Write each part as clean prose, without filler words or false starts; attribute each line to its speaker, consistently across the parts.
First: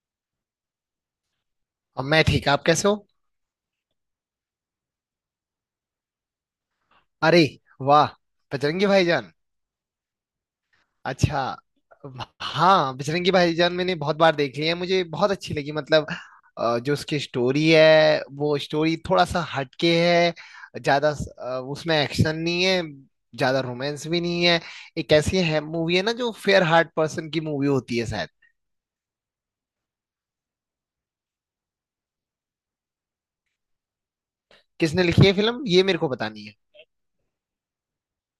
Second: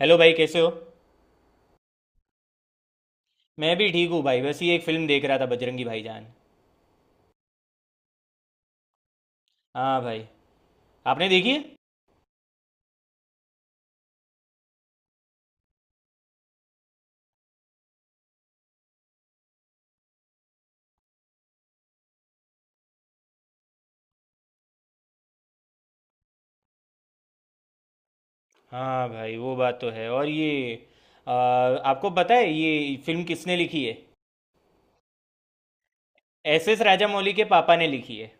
Speaker 1: Hello भाई, कैसे हो?
Speaker 2: अब मैं ठीक। आप कैसे हो?
Speaker 1: मैं भी ठीक हूँ भाई। बस ये एक फिल्म देख रहा था, बजरंगी भाईजान।
Speaker 2: अरे वाह, बजरंगी भाईजान।
Speaker 1: हाँ भाई। आपने
Speaker 2: अच्छा।
Speaker 1: देखी है?
Speaker 2: हाँ, बजरंगी भाईजान मैंने बहुत बार देख ली है, मुझे बहुत अच्छी लगी। मतलब जो उसकी स्टोरी है वो स्टोरी थोड़ा सा हटके है। उसमें एक्शन नहीं है, ज्यादा रोमांस भी नहीं है। एक ऐसी है मूवी है ना जो फेयर हार्ट पर्सन की मूवी होती है शायद।
Speaker 1: हाँ भाई, वो बात तो है। और ये आपको पता है ये फिल्म किसने लिखी है?
Speaker 2: किसने लिखी है फिल्म, ये मेरे को पता नहीं है।
Speaker 1: एस एस राजामौली के पापा ने लिखी है।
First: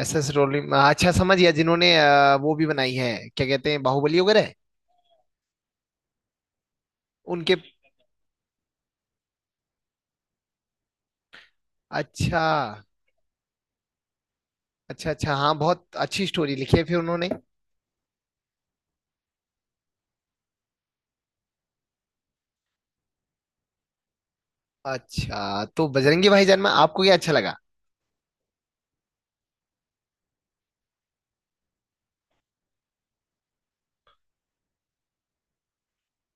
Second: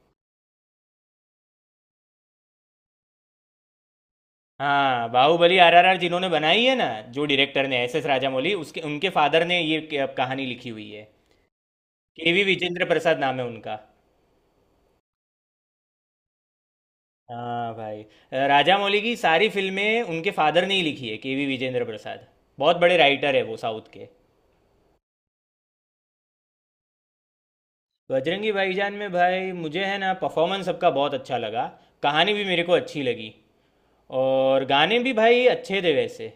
Speaker 2: एस एस रोलिंग, अच्छा समझ गया। जिन्होंने वो भी बनाई है क्या कहते हैं, बाहुबली वगैरह।
Speaker 1: हाँ, बाहुबली आरआरआर जिन्होंने बनाई है ना, जो
Speaker 2: उनके।
Speaker 1: डायरेक्टर ने एस एस राजामौली उसके उनके फादर ने ये कहानी लिखी हुई है। के वी
Speaker 2: अच्छा
Speaker 1: विजेंद्र प्रसाद नाम है उनका।
Speaker 2: अच्छा अच्छा। हाँ बहुत अच्छी स्टोरी लिखी है फिर उन्होंने।
Speaker 1: हाँ भाई, राजामौली की सारी फिल्में उनके फादर ने ही लिखी है, के वी विजेंद्र प्रसाद। बहुत बड़े राइटर है वो साउथ के।
Speaker 2: अच्छा, तो बजरंगी भाईजान में आपको क्या अच्छा लगा?
Speaker 1: बजरंगी भाईजान में भाई, मुझे है ना, परफॉर्मेंस सबका बहुत अच्छा लगा। कहानी भी मेरे को अच्छी लगी। और गाने भी भाई अच्छे थे वैसे।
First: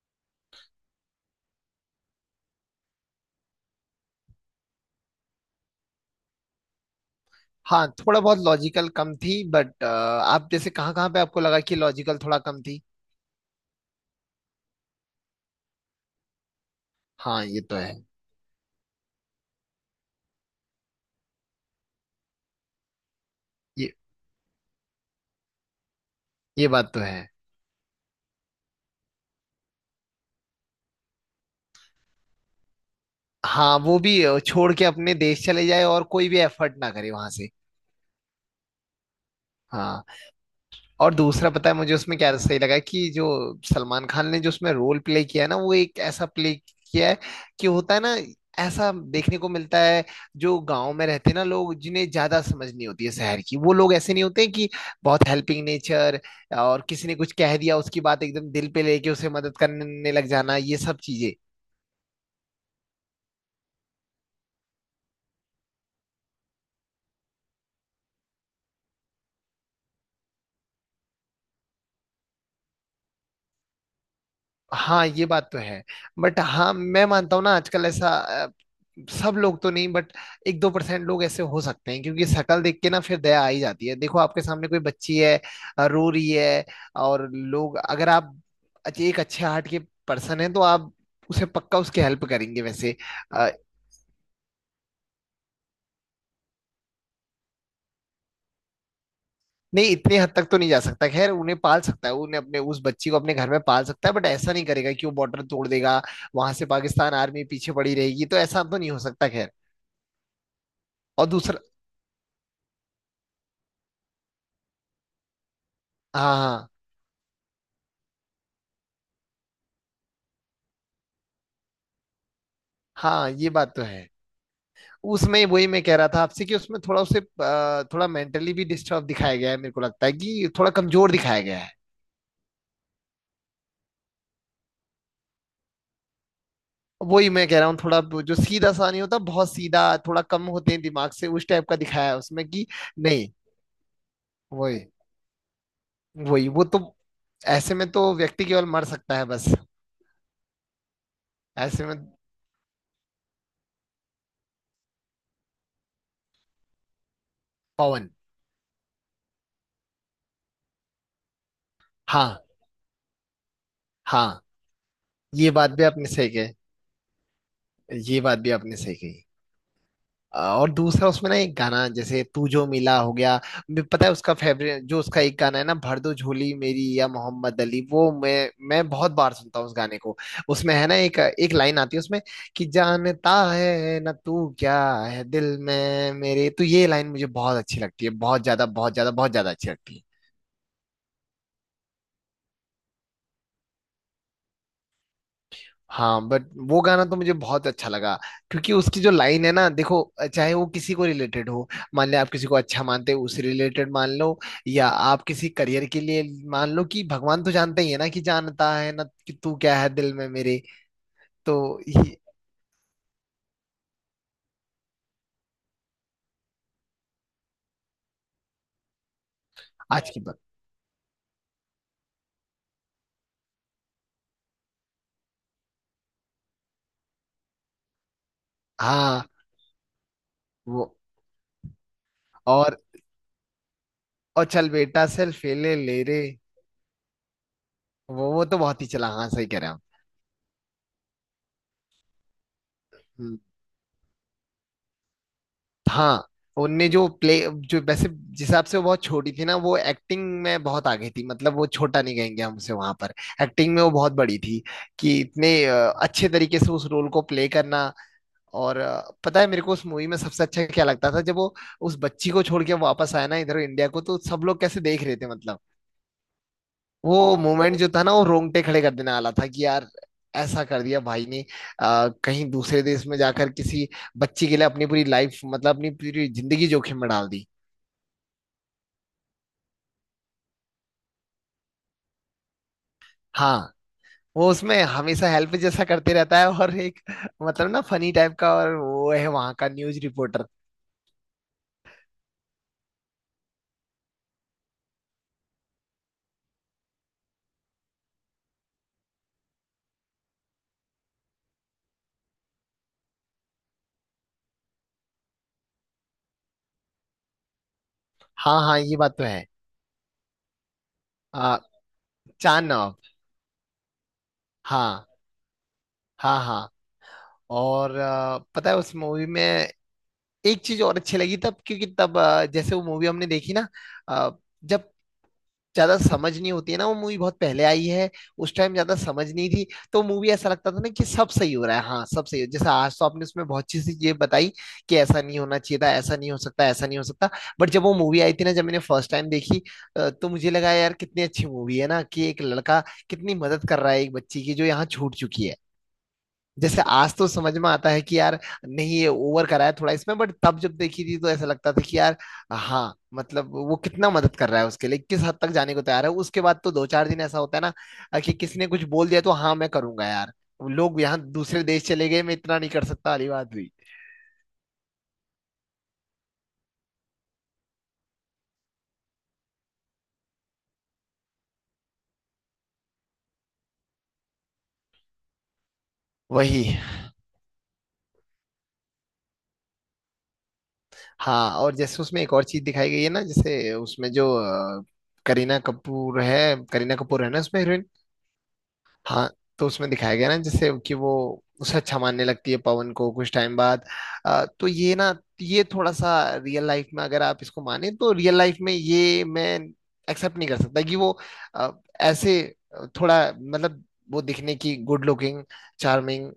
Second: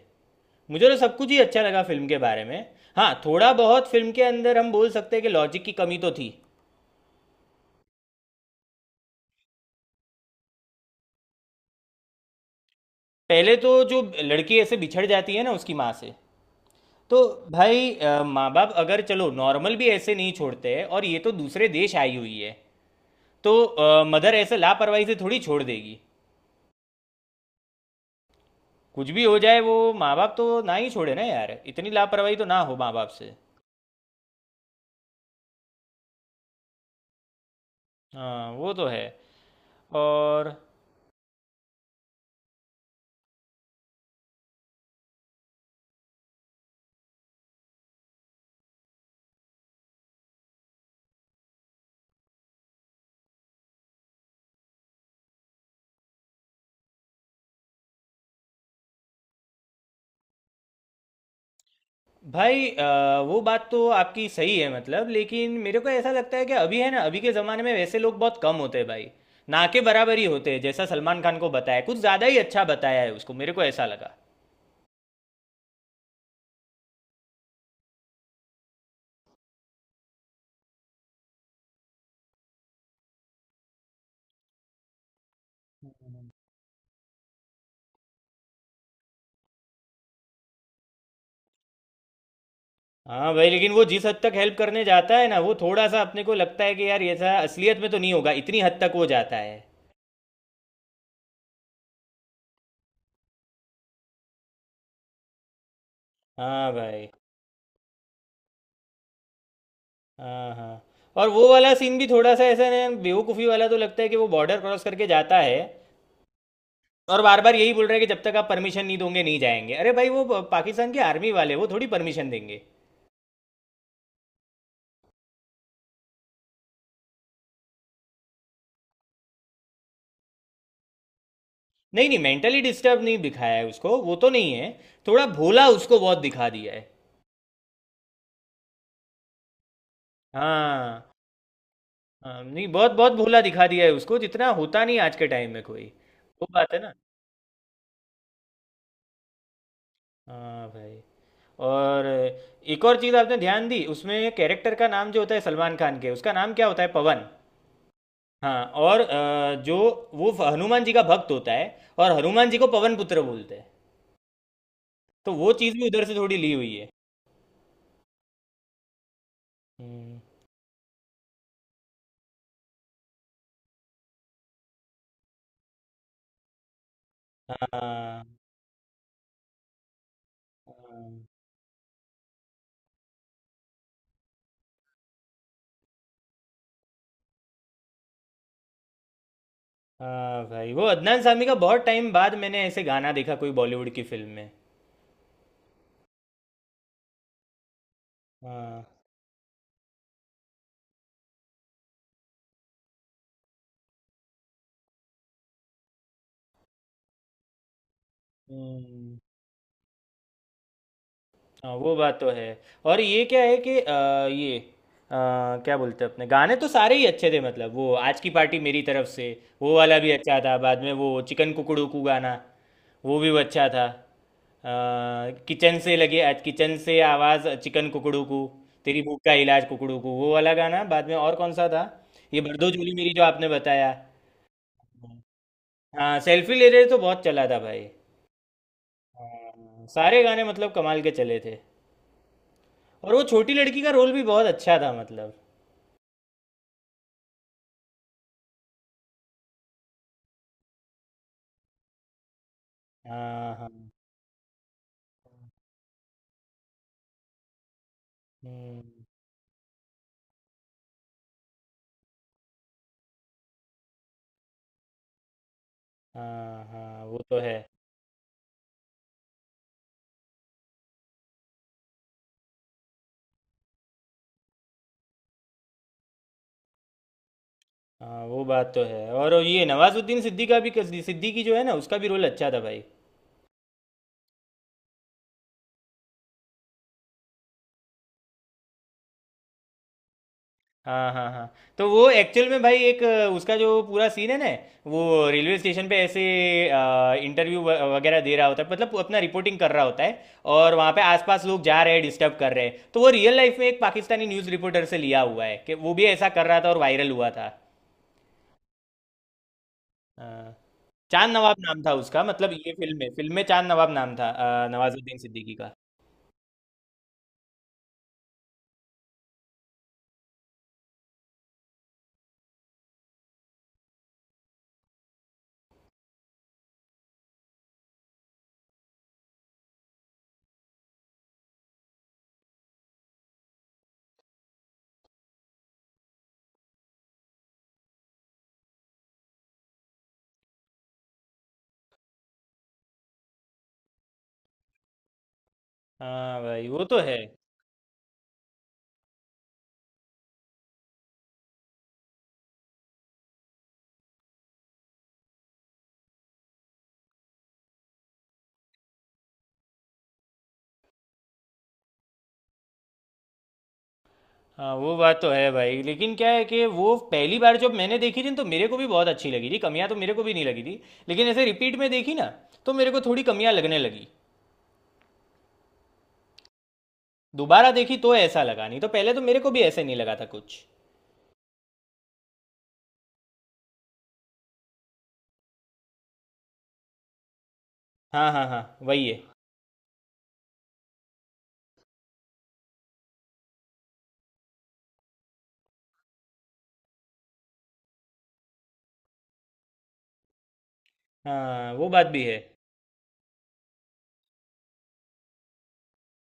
Speaker 1: मुझे तो सब कुछ ही अच्छा लगा फिल्म के बारे में। हाँ, थोड़ा बहुत फिल्म के अंदर हम बोल सकते हैं कि लॉजिक की कमी तो थी।
Speaker 2: हाँ थोड़ा बहुत लॉजिकल कम थी, बट आप जैसे कहाँ कहाँ पे आपको लगा कि लॉजिकल थोड़ा कम थी?
Speaker 1: पहले तो जो लड़की ऐसे बिछड़ जाती है ना उसकी माँ से, तो
Speaker 2: हाँ ये तो
Speaker 1: भाई,
Speaker 2: है।
Speaker 1: माँ बाप अगर चलो नॉर्मल भी ऐसे नहीं छोड़ते हैं, और ये तो दूसरे देश आई हुई है। तो
Speaker 2: ये
Speaker 1: मदर ऐसे लापरवाही से थोड़ी छोड़ देगी।
Speaker 2: ये बात तो है।
Speaker 1: कुछ भी हो जाए वो माँ बाप तो ना ही छोड़े ना यार, इतनी लापरवाही तो ना हो माँ बाप से।
Speaker 2: हाँ वो भी छोड़ के अपने देश चले जाए और कोई भी एफर्ट ना करे वहां से।
Speaker 1: हाँ वो तो है।
Speaker 2: हाँ।
Speaker 1: और
Speaker 2: और दूसरा पता है मुझे उसमें क्या सही लगा, कि जो सलमान खान ने जो उसमें रोल प्ले किया है ना, वो एक ऐसा प्ले किया है कि होता है ना, ऐसा देखने को मिलता है। जो गांव में रहते हैं ना लोग, जिन्हें ज्यादा समझ नहीं होती है शहर की, वो लोग ऐसे नहीं होते हैं कि बहुत हेल्पिंग नेचर, और किसी ने कुछ कह दिया उसकी बात एकदम दिल पे लेके उसे मदद करने लग जाना, ये सब चीजें।
Speaker 1: भाई, वो बात तो आपकी सही है मतलब, लेकिन मेरे को ऐसा लगता है कि अभी है ना, अभी के ज़माने में वैसे लोग बहुत कम होते हैं भाई। ना के बराबर ही होते हैं। जैसा सलमान खान को बताया, कुछ ज़्यादा ही अच्छा बताया है उसको, मेरे को ऐसा लगा।
Speaker 2: हाँ ये बात तो है। बट हाँ मैं मानता हूँ ना, आजकल ऐसा सब लोग तो नहीं, बट एक दो परसेंट लोग ऐसे हो सकते हैं। क्योंकि शक्ल देख के ना फिर दया आ ही जाती है। देखो, आपके सामने कोई बच्ची है, रो रही है, और लोग अगर आप एक अच्छे हार्ट के पर्सन हैं तो आप उसे पक्का उसकी हेल्प करेंगे वैसे।
Speaker 1: हाँ भाई,
Speaker 2: अ,
Speaker 1: लेकिन वो जिस हद तक हेल्प करने जाता है ना, वो थोड़ा सा अपने को लगता है कि यार ऐसा असलियत में तो नहीं होगा, इतनी हद तक वो जाता है।
Speaker 2: नहीं इतने हद तक तो नहीं जा सकता, खैर। उन्हें पाल सकता है, उन्हें अपने उस बच्ची को अपने घर में पाल सकता है, बट ऐसा नहीं करेगा कि वो बॉर्डर तोड़ देगा, वहां से
Speaker 1: हाँ भाई।
Speaker 2: पाकिस्तान आर्मी पीछे पड़ी रहेगी, तो ऐसा तो नहीं हो सकता खैर।
Speaker 1: हाँ हाँ।
Speaker 2: और
Speaker 1: और वो
Speaker 2: दूसरा।
Speaker 1: वाला सीन भी थोड़ा सा ऐसा ना बेवकूफ़ी वाला तो लगता है कि वो बॉर्डर क्रॉस करके जाता है,
Speaker 2: हाँ हाँ।
Speaker 1: और बार बार यही बोल रहा है कि जब तक आप परमिशन नहीं दोगे नहीं जाएंगे। अरे भाई, वो पाकिस्तान के आर्मी वाले वो थोड़ी परमिशन देंगे।
Speaker 2: हाँ ये बात तो है। उसमें वही मैं कह रहा था आपसे कि उसमें थोड़ा उसे अ, थोड़ा मेंटली भी डिस्टर्ब दिखाया गया है, मेरे को लगता है कि थोड़ा कमजोर दिखाया गया है।
Speaker 1: नहीं नहीं, मेंटली डिस्टर्ब नहीं दिखाया है उसको, वो तो नहीं है। थोड़ा भोला उसको बहुत दिखा दिया है।
Speaker 2: वही मैं कह रहा हूँ, थोड़ा जो सीधा सा नहीं होता, बहुत सीधा, थोड़ा कम होते हैं दिमाग
Speaker 1: हाँ।
Speaker 2: से, उस टाइप का दिखाया है
Speaker 1: हाँ
Speaker 2: उसमें
Speaker 1: नहीं,
Speaker 2: कि।
Speaker 1: बहुत बहुत
Speaker 2: नहीं।
Speaker 1: भोला दिखा दिया है उसको, जितना
Speaker 2: वही
Speaker 1: होता नहीं आज के टाइम में कोई। वो
Speaker 2: वही वो
Speaker 1: बात
Speaker 2: तो
Speaker 1: है ना।
Speaker 2: ऐसे में तो व्यक्ति केवल मर सकता है बस,
Speaker 1: हाँ भाई।
Speaker 2: ऐसे में।
Speaker 1: और एक और चीज़ आपने ध्यान दी उसमें, कैरेक्टर का नाम जो होता है सलमान खान के, उसका नाम क्या होता है? पवन।
Speaker 2: पवन।
Speaker 1: हाँ, और जो वो हनुमान जी का भक्त होता है, और
Speaker 2: हाँ।
Speaker 1: हनुमान जी को पवन पुत्र बोलते हैं।
Speaker 2: हाँ।
Speaker 1: तो
Speaker 2: ये
Speaker 1: वो
Speaker 2: बात
Speaker 1: चीज़
Speaker 2: भी
Speaker 1: भी उधर
Speaker 2: आपने
Speaker 1: से
Speaker 2: सही
Speaker 1: थोड़ी ली
Speaker 2: कही।
Speaker 1: हुई है।
Speaker 2: ये बात भी आपने सही कही।
Speaker 1: हम्म।
Speaker 2: और दूसरा उसमें ना एक गाना, जैसे तू जो मिला, हो गया। पता है उसका फेवरेट जो उसका एक गाना है ना, भर दो झोली मेरी या मोहम्मद अली, वो
Speaker 1: हाँ।
Speaker 2: मैं मैं बहुत बार सुनता हूँ उस गाने को। उसमें है ना एक
Speaker 1: हाँ
Speaker 2: एक लाइन आती है उसमें कि, जानता है ना तू क्या है दिल में मेरे, तो ये लाइन मुझे बहुत अच्छी लगती है, बहुत ज्यादा बहुत ज्यादा बहुत ज्यादा अच्छी लगती है।
Speaker 1: हाँ भाई, वो अदनान सामी का बहुत टाइम बाद मैंने ऐसे गाना देखा कोई बॉलीवुड की फिल्म में।
Speaker 2: हाँ बट वो गाना तो मुझे बहुत अच्छा लगा। क्योंकि
Speaker 1: हाँ।
Speaker 2: उसकी जो लाइन है ना, देखो, चाहे वो किसी को रिलेटेड हो, मान ले आप किसी को अच्छा मानते हो उस रिलेटेड मान लो, या आप किसी करियर के लिए मान लो कि, भगवान तो जानते ही है ना कि, जानता है ना
Speaker 1: हम्म।
Speaker 2: कि तू क्या है दिल में मेरे।
Speaker 1: हाँ
Speaker 2: तो
Speaker 1: वो
Speaker 2: ये
Speaker 1: बात तो है। और ये क्या है कि क्या बोलते हैं, अपने गाने तो सारे ही अच्छे थे मतलब। वो आज की पार्टी मेरी तरफ से, वो वाला भी
Speaker 2: आज की
Speaker 1: अच्छा
Speaker 2: बात।
Speaker 1: था। बाद में वो चिकन कुकड़ू कू गाना, वो भी अच्छा था। किचन से लगे आज किचन से आवाज़ चिकन कुकड़ू कू, तेरी भूख
Speaker 2: हाँ
Speaker 1: का इलाज कुकड़ू कू, वो वाला गाना।
Speaker 2: वो।
Speaker 1: बाद में और कौन सा था, ये बरदो
Speaker 2: और
Speaker 1: जोली मेरी जो आपने बताया।
Speaker 2: और चल बेटा सेल्फी ले ले रे।
Speaker 1: हाँ सेल्फी ले रहे तो बहुत चला था भाई।
Speaker 2: वो तो बहुत ही चला, हाँ सही कह रहे हैं
Speaker 1: हाँ, सारे गाने मतलब कमाल के चले थे। और वो
Speaker 2: आप।
Speaker 1: छोटी लड़की का रोल भी बहुत अच्छा था मतलब।
Speaker 2: हाँ। उनने जो प्ले जो, वैसे जिस हिसाब से वो बहुत छोटी थी ना, वो एक्टिंग में बहुत आगे थी, मतलब वो छोटा नहीं कहेंगे हम उसे वहां पर।
Speaker 1: हाँ हाँ।
Speaker 2: एक्टिंग में वो बहुत बड़ी थी, कि इतने अच्छे तरीके से उस रोल को प्ले करना। और
Speaker 1: हम्म।
Speaker 2: अ, पता है मेरे को उस मूवी में सबसे अच्छा क्या लगता था, जब वो उस बच्ची को छोड़ के वापस आया ना इधर इंडिया को, तो सब लोग कैसे देख रहे थे, मतलब
Speaker 1: हाँ हाँ वो
Speaker 2: वो
Speaker 1: तो है।
Speaker 2: मोमेंट जो था ना वो रोंगटे खड़े कर देने वाला था कि, यार ऐसा कर दिया भाई ने। कहीं दूसरे देश में जाकर किसी बच्ची के लिए अपनी पूरी लाइफ, मतलब अपनी पूरी जिंदगी जोखिम में डाल दी।
Speaker 1: हाँ वो बात तो है। और ये नवाजुद्दीन सिद्दीकी का, भी सिद्दीकी जो है ना उसका भी रोल अच्छा था भाई।
Speaker 2: हाँ वो उसमें हमेशा हेल्प जैसा करते रहता है, और एक मतलब ना फनी टाइप का, और वो है वहां का न्यूज रिपोर्टर।
Speaker 1: हाँ, हाँ, हाँ। तो वो एक्चुअल में भाई एक उसका जो पूरा सीन है ना, वो रेलवे स्टेशन पे ऐसे इंटरव्यू वगैरह दे रहा होता है, मतलब अपना रिपोर्टिंग कर रहा होता है, और वहाँ पे आसपास लोग जा रहे हैं डिस्टर्ब कर रहे हैं। तो वो रियल लाइफ में एक पाकिस्तानी न्यूज़ रिपोर्टर से लिया हुआ है कि वो भी ऐसा कर रहा था और वायरल हुआ था।
Speaker 2: हाँ हाँ ये बात तो है।
Speaker 1: हाँ। चांद नवाब
Speaker 2: आ,
Speaker 1: नाम था उसका, मतलब
Speaker 2: चांद
Speaker 1: ये
Speaker 2: नवाब।
Speaker 1: फिल्म में चांद नवाब नाम था,
Speaker 2: हाँ
Speaker 1: नवाजुद्दीन सिद्दीकी का।
Speaker 2: हाँ हाँ। और पता है उस मूवी में एक चीज और अच्छी लगी तब, क्योंकि तब जैसे वो मूवी हमने देखी ना, आ, जब ज्यादा समझ नहीं होती है ना, वो मूवी बहुत पहले आई है, उस टाइम ज्यादा समझ नहीं थी। तो मूवी ऐसा लगता था ना कि सब सही हो रहा है, हाँ सब सही हो। जैसे आज तो आपने उसमें बहुत अच्छी सी ये बताई कि ऐसा नहीं होना चाहिए था, ऐसा नहीं हो सकता, ऐसा नहीं हो सकता। बट जब वो मूवी आई थी ना, जब मैंने फर्स्ट टाइम देखी, तो मुझे लगा यार कितनी अच्छी मूवी है ना, कि एक लड़का कितनी मदद कर रहा है एक बच्ची की जो यहाँ छूट चुकी है।
Speaker 1: हाँ भाई
Speaker 2: जैसे
Speaker 1: वो तो
Speaker 2: आज
Speaker 1: है।
Speaker 2: तो समझ में आता है कि यार नहीं, ये ओवर करा है थोड़ा इसमें, बट तब जब देखी थी तो ऐसा लगता था कि यार हाँ, मतलब वो कितना मदद कर रहा है उसके लिए, किस हद तक जाने को तैयार है। उसके बाद तो दो चार दिन ऐसा होता है ना कि किसने कुछ बोल दिया तो हाँ मैं करूंगा यार, लोग यहाँ दूसरे देश चले गए, मैं इतना नहीं कर सकता वाली बात हुई।
Speaker 1: हाँ वो बात तो है भाई, लेकिन क्या है कि वो पहली बार जब मैंने देखी थी न, तो मेरे को भी बहुत अच्छी लगी थी, कमियां तो मेरे को भी नहीं लगी थी। लेकिन ऐसे रिपीट में देखी ना, तो मेरे को थोड़ी कमियां लगने लगी।
Speaker 2: वही।
Speaker 1: दोबारा देखी तो ऐसा लगा, नहीं तो पहले तो मेरे को भी ऐसे नहीं लगा था कुछ।
Speaker 2: हाँ और जैसे उसमें एक और चीज दिखाई गई है ना, जैसे उसमें जो अ, करीना कपूर है, करीना कपूर है ना उसमें हीरोइन।
Speaker 1: हाँ हाँ हाँ, वही है।
Speaker 2: हाँ। तो उसमें दिखाया गया ना जैसे कि वो उसे अच्छा मानने लगती है पवन को कुछ टाइम बाद। तो ये ना, ये थोड़ा सा रियल लाइफ में अगर आप इसको माने तो, रियल लाइफ में ये मैं एक्सेप्ट नहीं कर सकता कि वो अ,
Speaker 1: हाँ वो बात भी है।
Speaker 2: ऐसे थोड़ा मतलब, वो दिखने की गुड लुकिंग चार्मिंग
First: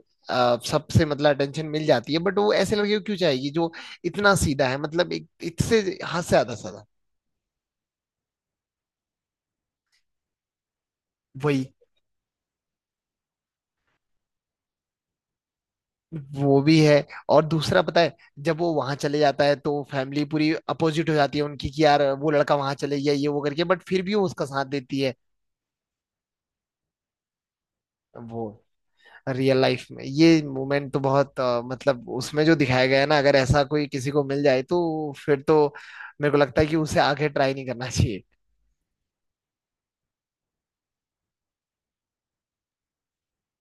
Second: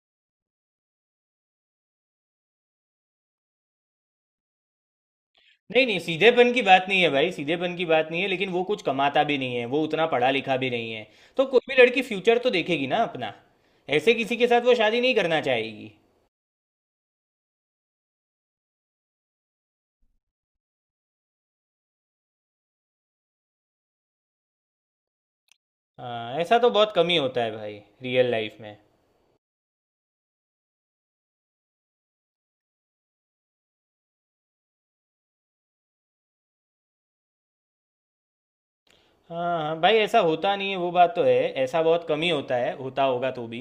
Speaker 2: सबसे मतलब अटेंशन मिल जाती है, बट वो ऐसे लड़के को क्यों चाहिए जो इतना सीधा है, मतलब एक इससे
Speaker 1: नहीं नहीं,
Speaker 2: हद से
Speaker 1: सीधेपन
Speaker 2: ज्यादा
Speaker 1: की
Speaker 2: सादा।
Speaker 1: बात नहीं है भाई, सीधेपन की बात नहीं है, लेकिन वो कुछ कमाता भी नहीं है, वो उतना पढ़ा लिखा भी नहीं है। तो कोई
Speaker 2: वही।
Speaker 1: भी लड़की फ्यूचर तो देखेगी ना अपना, ऐसे किसी के साथ वो शादी नहीं करना चाहेगी।
Speaker 2: वो भी है। और दूसरा पता है, जब वो वहां चले जाता है तो फैमिली पूरी अपोजिट हो जाती है उनकी, कि यार वो लड़का वहां चले गया ये वो करके, बट फिर भी वो उसका साथ देती है।
Speaker 1: हाँ ऐसा तो बहुत कम ही होता है भाई रियल
Speaker 2: वो
Speaker 1: लाइफ में।
Speaker 2: रियल लाइफ में ये मोमेंट तो बहुत मतलब उसमें जो दिखाया गया है ना, अगर ऐसा कोई किसी को मिल जाए तो फिर तो मेरे को लगता है कि उसे आगे ट्राई नहीं करना चाहिए।
Speaker 1: हाँ हाँ भाई, ऐसा होता नहीं है, वो बात तो है। ऐसा बहुत कम ही होता है, होता होगा तो भी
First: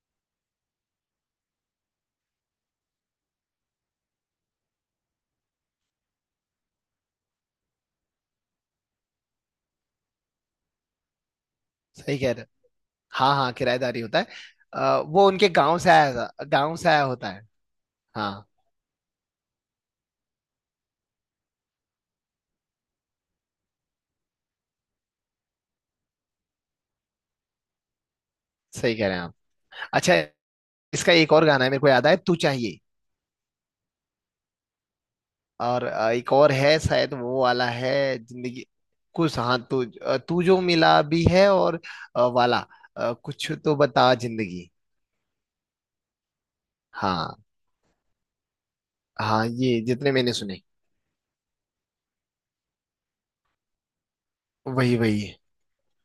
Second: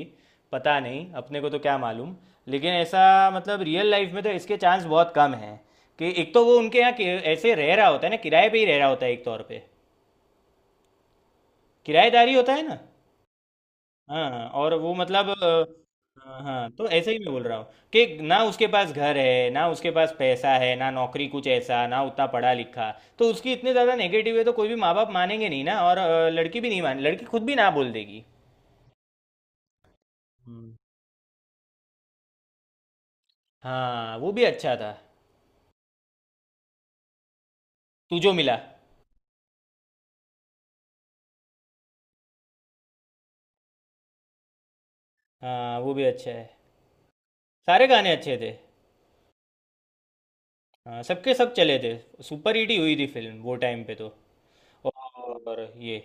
Speaker 1: पता नहीं, अपने को तो क्या मालूम। लेकिन ऐसा मतलब रियल लाइफ में तो इसके चांस बहुत कम हैं, कि एक तो वो उनके यहाँ ऐसे रह रहा होता है ना, किराए पे ही रह रहा होता है एक तौर पे,
Speaker 2: सही कह
Speaker 1: किराएदारी
Speaker 2: रहे हो।
Speaker 1: होता है ना।
Speaker 2: हाँ हाँ किराएदारी होता है।
Speaker 1: हाँ हाँ, और वो
Speaker 2: अ, वो
Speaker 1: मतलब
Speaker 2: उनके गाँव से आया
Speaker 1: हाँ
Speaker 2: था-
Speaker 1: हाँ,
Speaker 2: गाँव
Speaker 1: तो
Speaker 2: से आया
Speaker 1: ऐसे ही
Speaker 2: होता
Speaker 1: मैं बोल
Speaker 2: है।
Speaker 1: रहा हूँ कि ना
Speaker 2: हाँ
Speaker 1: उसके पास घर है, ना उसके पास पैसा है, ना नौकरी, कुछ ऐसा, ना उतना पढ़ा लिखा। तो उसकी इतने ज़्यादा नेगेटिव है तो कोई भी माँ बाप मानेंगे नहीं ना, और लड़की भी नहीं मान, लड़की खुद भी ना बोल देगी।
Speaker 2: सही कह रहे हैं आप। अच्छा।
Speaker 1: हम्म।
Speaker 2: इसका एक और गाना है मेरे को याद आया, तू चाहिए।
Speaker 1: हाँ वो भी अच्छा था।
Speaker 2: और एक और है शायद वो वाला है,
Speaker 1: तू जो मिला।
Speaker 2: जिंदगी कुछ, हाँ तू तू जो मिला भी है। और वाला, कुछ तो बता जिंदगी।
Speaker 1: हाँ वो भी अच्छा है।
Speaker 2: हाँ।
Speaker 1: सारे गाने अच्छे थे।
Speaker 2: हाँ ये जितने मैंने सुने।
Speaker 1: हाँ सबके सब चले थे, सुपर हिट ही हुई थी फिल्म वो टाइम पे तो।
Speaker 2: वही वही है।
Speaker 1: और ये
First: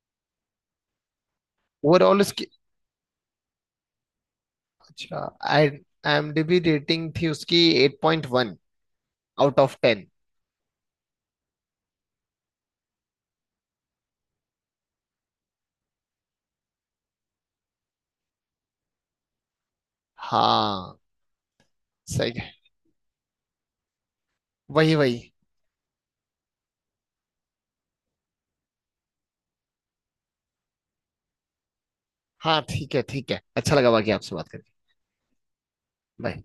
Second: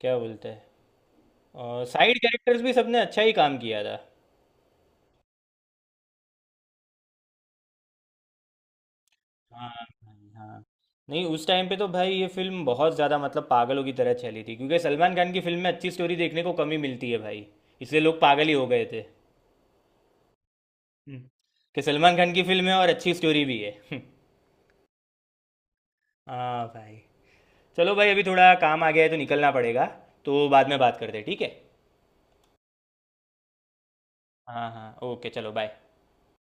Speaker 1: क्या बोलते हैं, और साइड
Speaker 2: ओवरऑल उसकी
Speaker 1: कैरेक्टर्स भी सबने अच्छा ही काम किया था।
Speaker 2: अच्छा आई IMDb रेटिंग थी उसकी 8.1 आउट
Speaker 1: हाँ
Speaker 2: ऑफ 10।
Speaker 1: भाई, हाँ। नहीं उस टाइम पे तो भाई ये फिल्म बहुत ज़्यादा मतलब पागलों की तरह चली थी, क्योंकि सलमान खान की फिल्म में अच्छी स्टोरी देखने को कमी मिलती है भाई, इसलिए लोग पागल ही हो गए थे।
Speaker 2: हाँ
Speaker 1: हम्म। कि सलमान
Speaker 2: सही
Speaker 1: खान की
Speaker 2: है,
Speaker 1: फिल्म है और अच्छी स्टोरी भी है।
Speaker 2: वही वही।
Speaker 1: हाँ भाई। चलो भाई, अभी थोड़ा काम आ गया है तो निकलना पड़ेगा, तो बाद में बात करते हैं, ठीक है?
Speaker 2: हाँ ठीक है ठीक है, अच्छा लगा बाकी आपसे बात
Speaker 1: हाँ
Speaker 2: करके।
Speaker 1: हाँ ओके, चलो बाय।
Speaker 2: बाय।